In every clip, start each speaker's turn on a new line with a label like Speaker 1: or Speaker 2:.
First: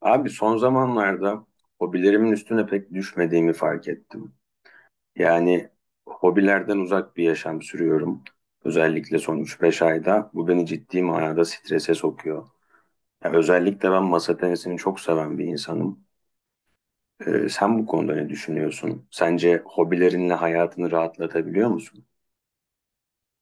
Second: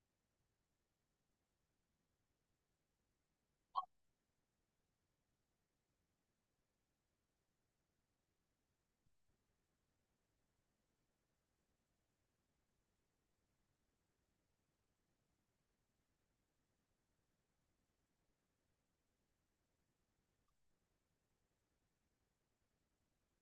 Speaker 1: Abi son zamanlarda hobilerimin üstüne pek düşmediğimi fark ettim. Yani hobilerden uzak bir yaşam sürüyorum. Özellikle son üç beş ayda bu beni ciddi manada strese sokuyor. Ya özellikle ben masa tenisini çok seven bir insanım. Sen bu konuda ne düşünüyorsun? Sence hobilerinle hayatını rahatlatabiliyor musun?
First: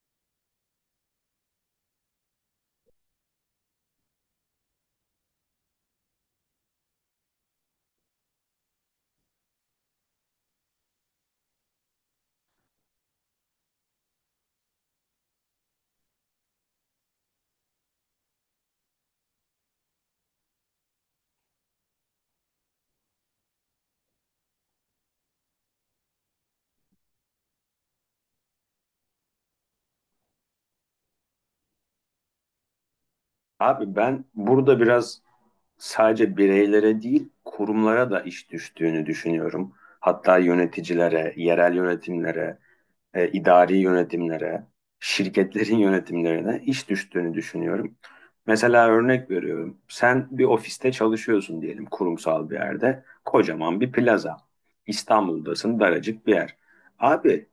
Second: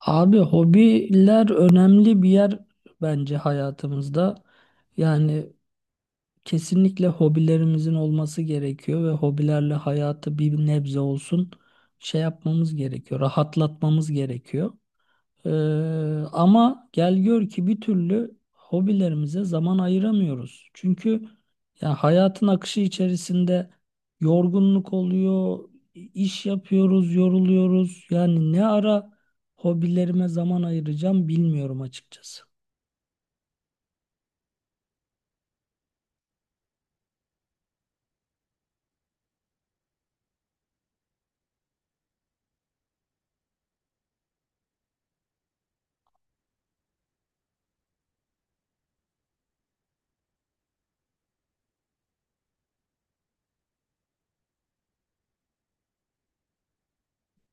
Speaker 2: Abi hobiler önemli bir yer bence hayatımızda. Yani kesinlikle hobilerimizin olması gerekiyor ve hobilerle hayatı bir nebze olsun şey yapmamız gerekiyor, rahatlatmamız gerekiyor. Ee, Ama gel gör ki bir türlü hobilerimize zaman ayıramıyoruz. Çünkü yani hayatın akışı içerisinde yorgunluk oluyor, iş yapıyoruz, yoruluyoruz. Yani ne ara hobilerime zaman ayıracağım bilmiyorum açıkçası.
Speaker 1: Abi ben burada biraz sadece bireylere değil kurumlara da iş düştüğünü düşünüyorum. Hatta yöneticilere, yerel yönetimlere, idari yönetimlere, şirketlerin yönetimlerine iş düştüğünü düşünüyorum. Mesela örnek veriyorum. Sen bir ofiste çalışıyorsun diyelim, kurumsal bir yerde. Kocaman bir plaza. İstanbul'dasın, daracık bir yer. Abi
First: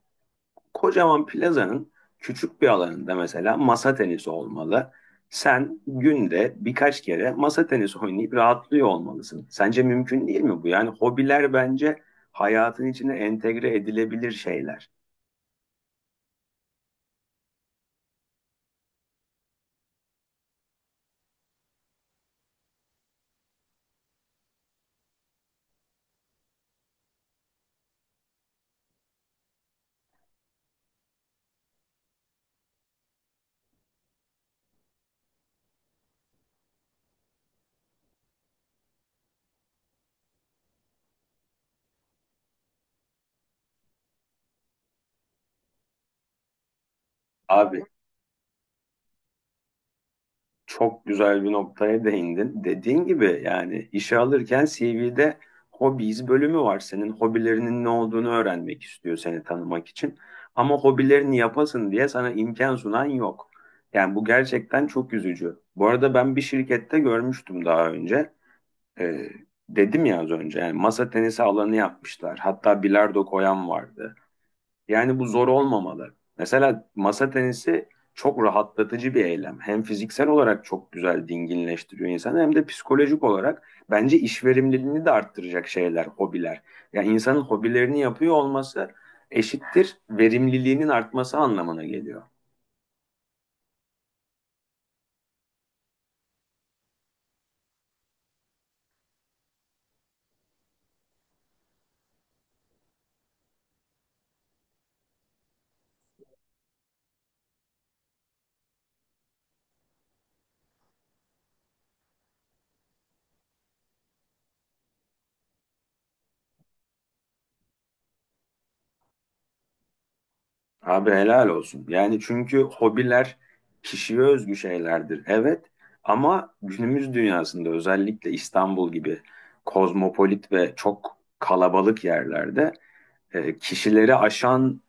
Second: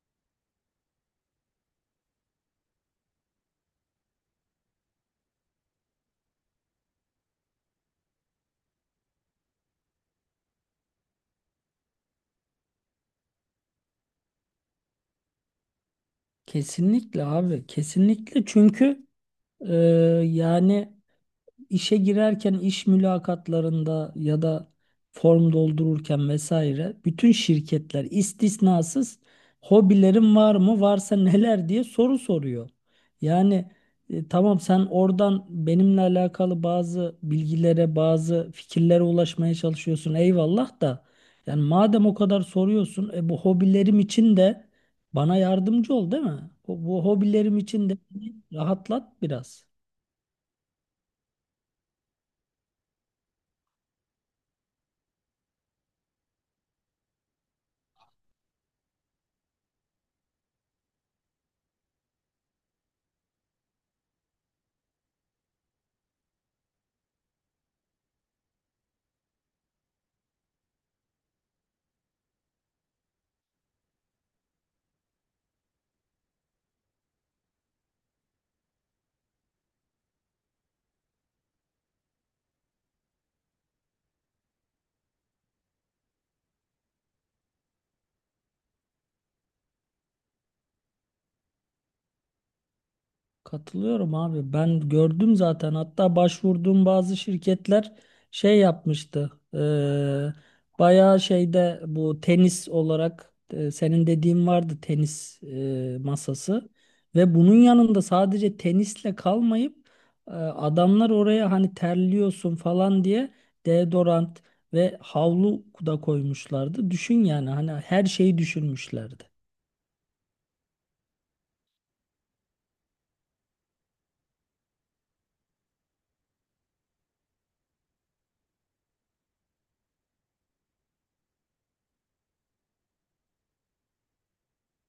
Speaker 1: kocaman plazanın küçük bir alanında mesela masa tenisi olmalı. Sen günde birkaç kere masa tenisi oynayıp rahatlıyor olmalısın. Sence mümkün değil mi bu? Yani hobiler bence hayatın içine entegre edilebilir şeyler.
Speaker 2: Kesinlikle abi, kesinlikle çünkü e, yani. İşe girerken iş mülakatlarında ya da form doldururken vesaire bütün şirketler istisnasız hobilerin var mı varsa neler diye soru soruyor. Yani tamam sen oradan benimle alakalı bazı bilgilere bazı fikirlere ulaşmaya çalışıyorsun eyvallah da yani madem o kadar soruyorsun bu hobilerim için de bana yardımcı ol değil mi? Bu hobilerim
Speaker 1: Abi
Speaker 2: için de rahatlat biraz.
Speaker 1: çok güzel bir noktaya değindin. Dediğin gibi yani işe alırken CV'de hobbies bölümü var. Senin hobilerinin ne olduğunu öğrenmek istiyor, seni tanımak için. Ama hobilerini yapasın diye sana imkan sunan yok. Yani bu gerçekten çok üzücü. Bu arada ben bir şirkette görmüştüm daha önce. Ee, dedim ya az önce, yani masa tenisi alanı yapmışlar. Hatta bilardo koyan vardı. Yani bu zor olmamalı. Mesela masa tenisi çok rahatlatıcı bir eylem. Hem fiziksel olarak çok güzel dinginleştiriyor insanı, hem de psikolojik olarak bence iş verimliliğini de arttıracak şeyler, hobiler. Yani insanın hobilerini yapıyor olması eşittir verimliliğinin artması anlamına geliyor.
Speaker 2: Katılıyorum abi. Ben gördüm zaten. Hatta başvurduğum bazı şirketler şey yapmıştı. Bayağı şeyde bu tenis olarak, senin dediğin vardı tenis, masası ve bunun yanında sadece tenisle kalmayıp adamlar oraya hani terliyorsun falan diye deodorant ve havlu da koymuşlardı. Düşün yani hani her şeyi düşünmüşlerdi.
Speaker 1: Abi helal olsun. Yani çünkü hobiler kişiye özgü şeylerdir. Evet, ama günümüz dünyasında özellikle İstanbul gibi kozmopolit ve çok kalabalık yerlerde kişileri aşan,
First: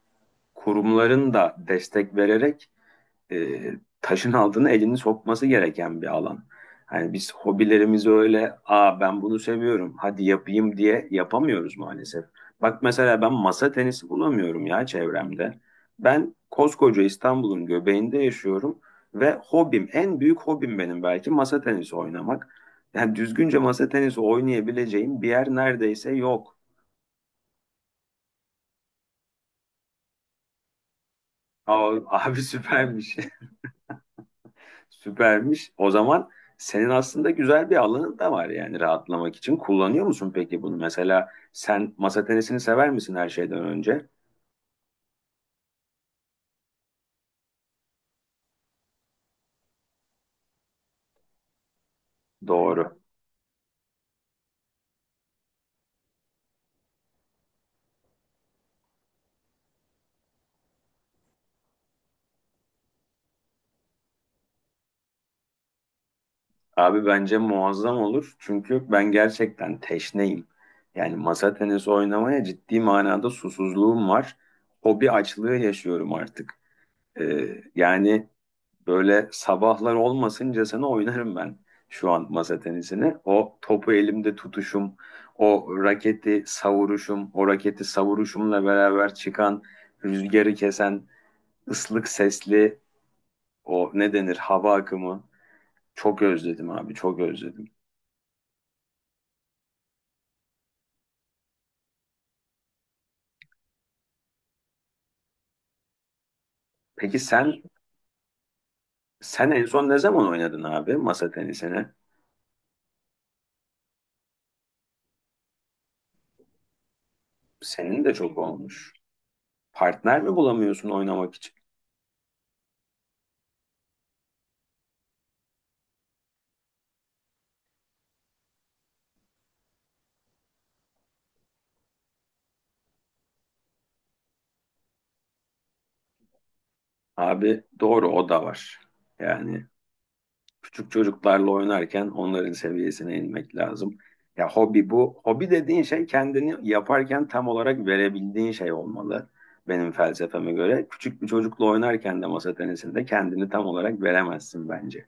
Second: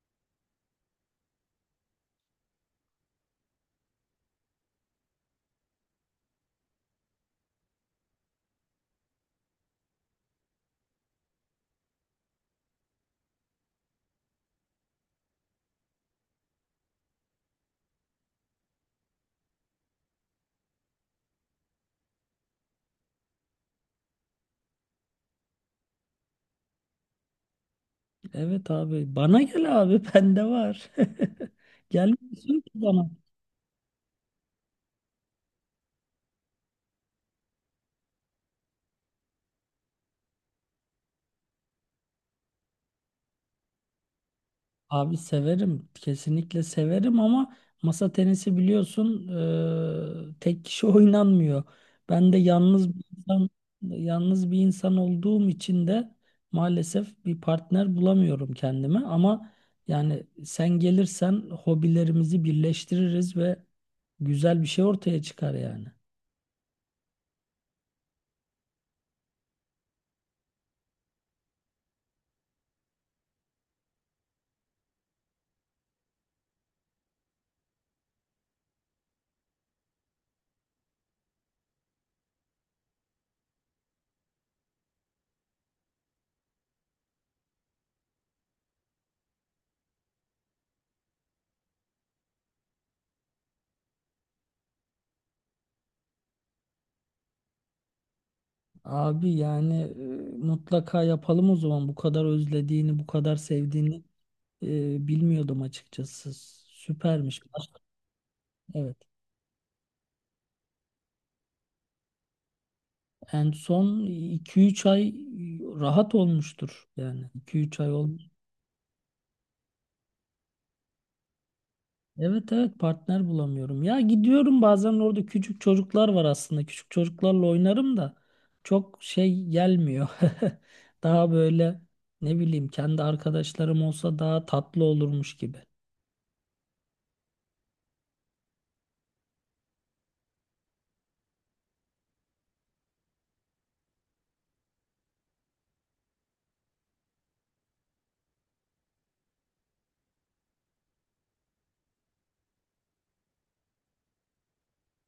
Speaker 1: kurumların da destek vererek e, taşın altına elini sokması gereken bir alan. Yani biz hobilerimizi öyle, aa ben bunu seviyorum, hadi yapayım diye yapamıyoruz maalesef. Bak mesela ben masa tenisi bulamıyorum ya çevremde. Ben koskoca İstanbul'un göbeğinde yaşıyorum ve hobim, en büyük hobim benim belki masa tenisi oynamak. Yani düzgünce masa tenisi oynayabileceğim bir yer neredeyse yok.
Speaker 2: Evet abi bana gel abi bende var.
Speaker 1: Aa, abi
Speaker 2: Gelmiyorsun ki bana.
Speaker 1: süpermiş. Süpermiş. O zaman senin aslında güzel bir alanın da var yani rahatlamak için. Kullanıyor musun peki bunu? Mesela sen masa tenisini sever misin her şeyden önce?
Speaker 2: Abi severim. Kesinlikle severim ama masa tenisi biliyorsun tek kişi oynanmıyor. Ben de yalnız
Speaker 1: Doğru.
Speaker 2: bir insan, yalnız bir insan olduğum için de maalesef bir partner bulamıyorum kendime ama yani sen gelirsen hobilerimizi birleştiririz ve güzel bir şey ortaya çıkar yani.
Speaker 1: Abi bence muazzam olur. Çünkü ben gerçekten teşneyim. Yani masa tenisi oynamaya ciddi manada susuzluğum var. Hobi açlığı yaşıyorum artık. Yani böyle sabahlar olmasıncasına oynarım ben şu an masa tenisini. O topu elimde tutuşum, o raketi savuruşum, o raketi savuruşumla beraber çıkan rüzgarı kesen ıslık sesli o ne denir hava akımı. Çok özledim abi, çok özledim.
Speaker 2: Abi yani mutlaka yapalım o zaman. Bu kadar özlediğini, bu kadar sevdiğini bilmiyordum açıkçası.
Speaker 1: Peki
Speaker 2: Süpermiş.
Speaker 1: sen,
Speaker 2: Evet.
Speaker 1: sen en son ne zaman oynadın abi masa tenisini?
Speaker 2: En son iki üç ay rahat olmuştur yani. İki üç ay
Speaker 1: Senin de
Speaker 2: olmuş.
Speaker 1: çok olmuş. Partner mi bulamıyorsun oynamak için?
Speaker 2: Evet, evet, partner bulamıyorum. Ya gidiyorum bazen, orada küçük çocuklar var aslında. Küçük çocuklarla oynarım da çok şey gelmiyor. Daha böyle ne bileyim, kendi arkadaşlarım olsa daha tatlı olurmuş gibi.
Speaker 1: Abi doğru, o da var. Yani küçük çocuklarla oynarken onların seviyesine inmek lazım. Ya hobi bu. Hobi dediğin şey kendini yaparken tam olarak verebildiğin şey olmalı. Benim felsefeme göre. Küçük bir çocukla oynarken de masa tenisinde kendini tam olarak veremezsin bence.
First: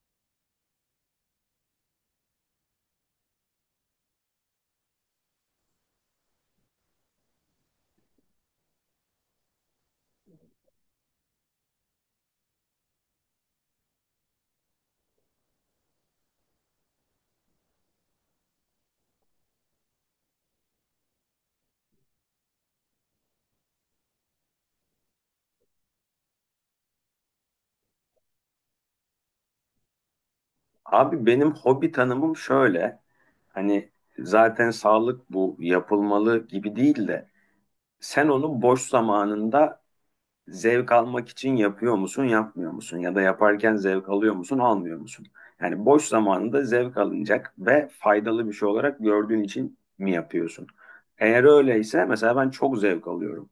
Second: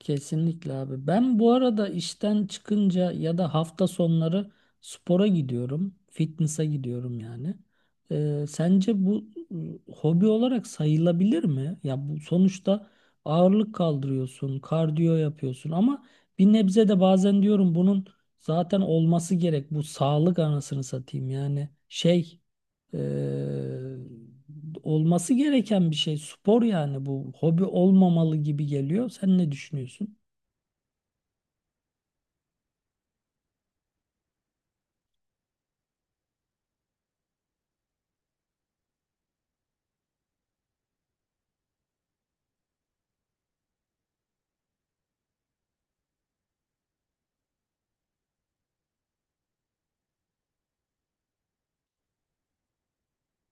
Speaker 2: Kesinlikle abi. Ben bu arada işten çıkınca ya da hafta sonları spora gidiyorum. Fitness'a gidiyorum yani. Sence bu hobi olarak sayılabilir mi? Ya bu sonuçta ağırlık kaldırıyorsun, kardiyo yapıyorsun ama bir nebze de bazen diyorum bunun zaten olması gerek. Bu sağlık anasını satayım yani şey e, olması gereken bir şey. Spor yani bu hobi olmamalı gibi geliyor. Sen ne düşünüyorsun?
Speaker 1: Abi benim hobi tanımım şöyle. Hani zaten sağlık bu yapılmalı gibi değil de sen onu boş zamanında zevk almak için yapıyor musun, yapmıyor musun? Ya da yaparken zevk alıyor musun, almıyor musun? Yani boş zamanında zevk alınacak ve faydalı bir şey olarak gördüğün için mi yapıyorsun? Eğer öyleyse mesela ben çok zevk alıyorum.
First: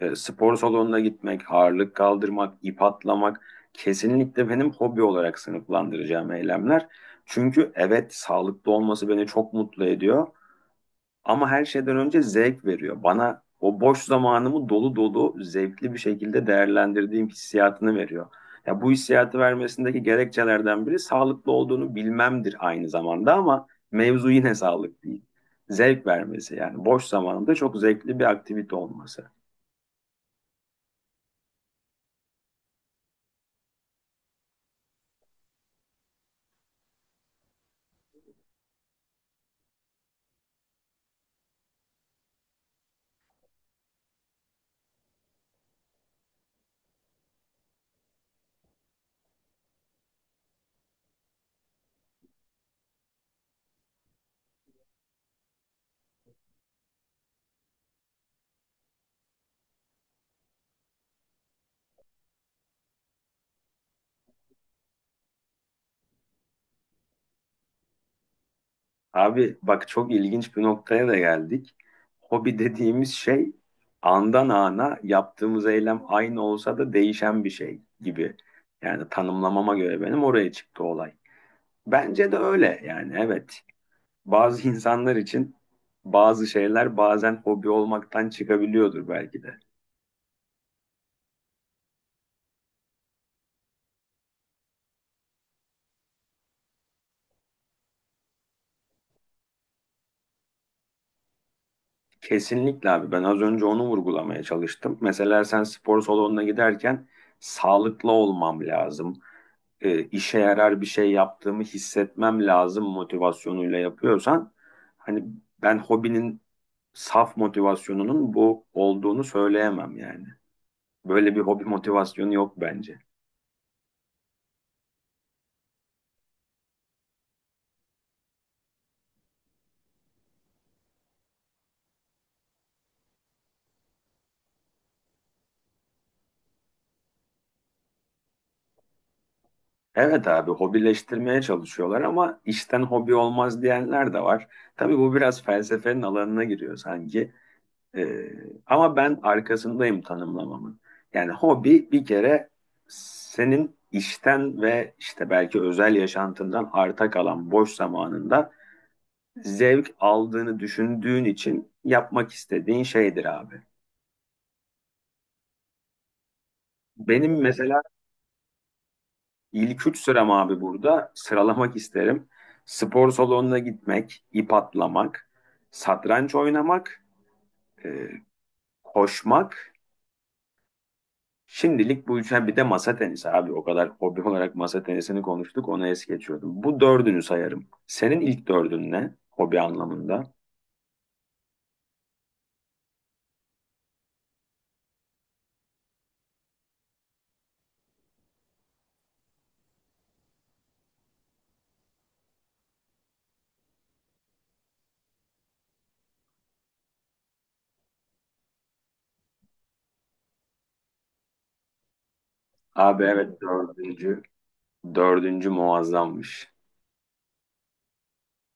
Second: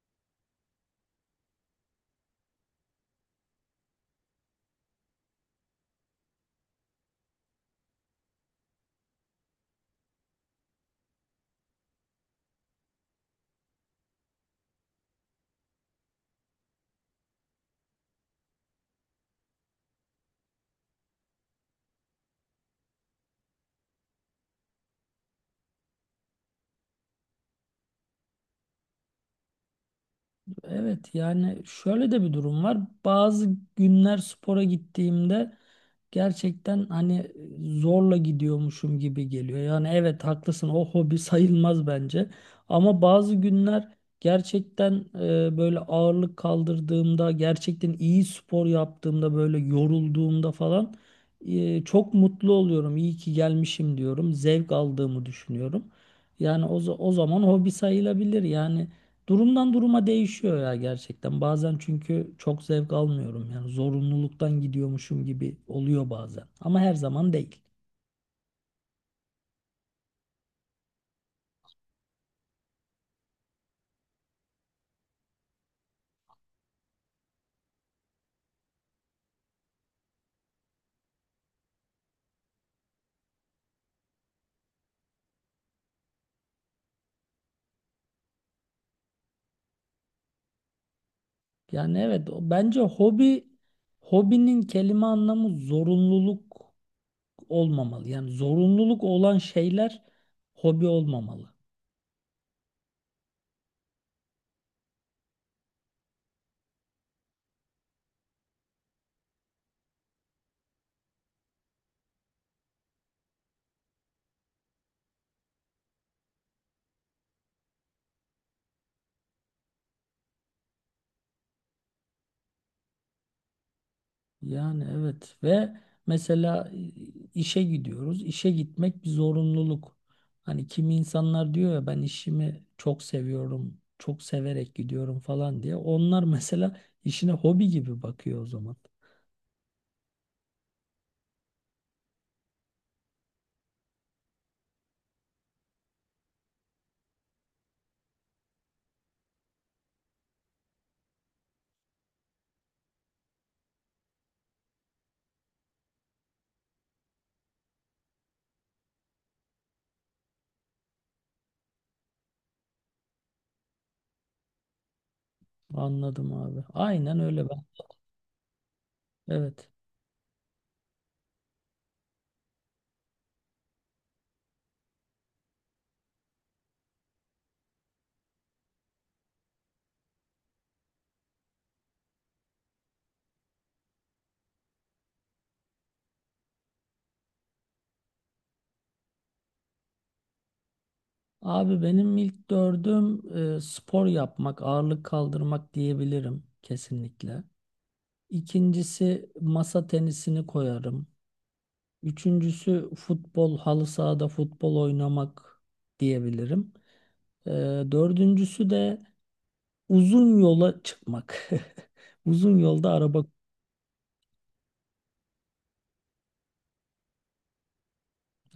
Speaker 1: E, spor salonuna gitmek, ağırlık kaldırmak, ip atlamak kesinlikle benim hobi olarak sınıflandıracağım eylemler. Çünkü evet sağlıklı olması beni çok mutlu ediyor. Ama her şeyden önce zevk veriyor. Bana o boş zamanımı dolu dolu zevkli bir şekilde değerlendirdiğim hissiyatını veriyor. Ya bu hissiyatı vermesindeki gerekçelerden biri sağlıklı olduğunu bilmemdir aynı zamanda, ama mevzu yine sağlık değil. Zevk vermesi, yani boş zamanında çok zevkli bir aktivite olması.
Speaker 2: Evet yani şöyle de bir durum var. Bazı günler spora gittiğimde gerçekten hani zorla gidiyormuşum gibi geliyor. Yani evet haklısın, o hobi sayılmaz bence. Ama bazı günler gerçekten böyle ağırlık kaldırdığımda, gerçekten iyi spor yaptığımda, böyle yorulduğumda falan çok mutlu oluyorum. İyi ki gelmişim diyorum. Zevk aldığımı düşünüyorum. Yani o zaman hobi sayılabilir. Yani durumdan duruma değişiyor ya gerçekten. Bazen çünkü çok zevk almıyorum. Yani zorunluluktan gidiyormuşum gibi oluyor bazen. Ama her zaman değil.
Speaker 1: Abi bak çok ilginç bir noktaya da geldik. Hobi dediğimiz şey andan ana yaptığımız eylem aynı olsa da değişen bir şey gibi. Yani tanımlamama göre benim oraya çıktı olay. Bence de öyle yani, evet. Bazı insanlar için bazı şeyler bazen hobi olmaktan çıkabiliyordur belki de.
Speaker 2: Yani evet, bence hobinin kelime anlamı zorunluluk olmamalı. Yani zorunluluk olan şeyler hobi olmamalı.
Speaker 1: Kesinlikle abi, ben az önce onu vurgulamaya çalıştım. Mesela sen spor salonuna giderken sağlıklı olmam lazım, işe yarar bir şey yaptığımı hissetmem lazım motivasyonuyla yapıyorsan, hani, ben hobinin saf motivasyonunun bu olduğunu söyleyemem yani. Böyle bir hobi motivasyonu yok bence.
Speaker 2: Yani evet ve mesela işe gidiyoruz. İşe gitmek bir zorunluluk. Hani kimi insanlar diyor ya ben işimi çok seviyorum, çok severek gidiyorum falan diye. Onlar mesela işine hobi gibi bakıyor o zaman.
Speaker 1: Evet abi, hobileştirmeye çalışıyorlar ama işten hobi olmaz diyenler de var. Tabii bu biraz felsefenin alanına giriyor sanki. Ee, ama ben arkasındayım tanımlamamın. Yani hobi bir kere senin işten ve işte belki özel yaşantından arta kalan boş zamanında zevk aldığını düşündüğün için yapmak istediğin şeydir abi.
Speaker 2: Anladım abi. Aynen
Speaker 1: Benim
Speaker 2: öyle ben.
Speaker 1: mesela
Speaker 2: Evet.
Speaker 1: ilk üç sıram abi, burada sıralamak isterim. Spor salonuna gitmek, ip atlamak, satranç oynamak, e, koşmak. Şimdilik bu üç, bir de masa tenisi abi. O kadar hobi olarak masa tenisini konuştuk. Onu es geçiyordum. Bu dördünü sayarım. Senin ilk dördün ne? Hobi anlamında.
Speaker 2: Abi benim ilk dördüm spor yapmak, ağırlık kaldırmak diyebilirim kesinlikle. İkincisi masa tenisini koyarım. Üçüncüsü futbol, halı sahada futbol oynamak diyebilirim. Ee, Dördüncüsü de uzun yola çıkmak. Uzun yolda
Speaker 1: Abi
Speaker 2: araba.
Speaker 1: evet, dördüncü. Dördüncü muazzammış.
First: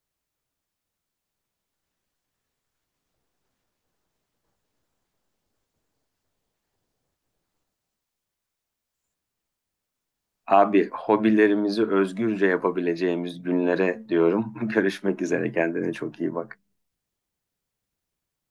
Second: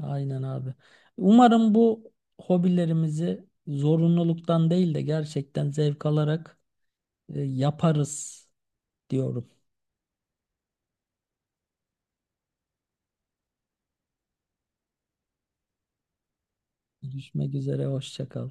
Speaker 2: Aynen abi. Umarım bu hobilerimizi zorunluluktan değil de gerçekten zevk alarak yaparız diyorum.
Speaker 1: Abi hobilerimizi özgürce yapabileceğimiz günlere diyorum. Görüşmek üzere. Kendine çok iyi bak.
Speaker 2: Görüşmek üzere, hoşça kal.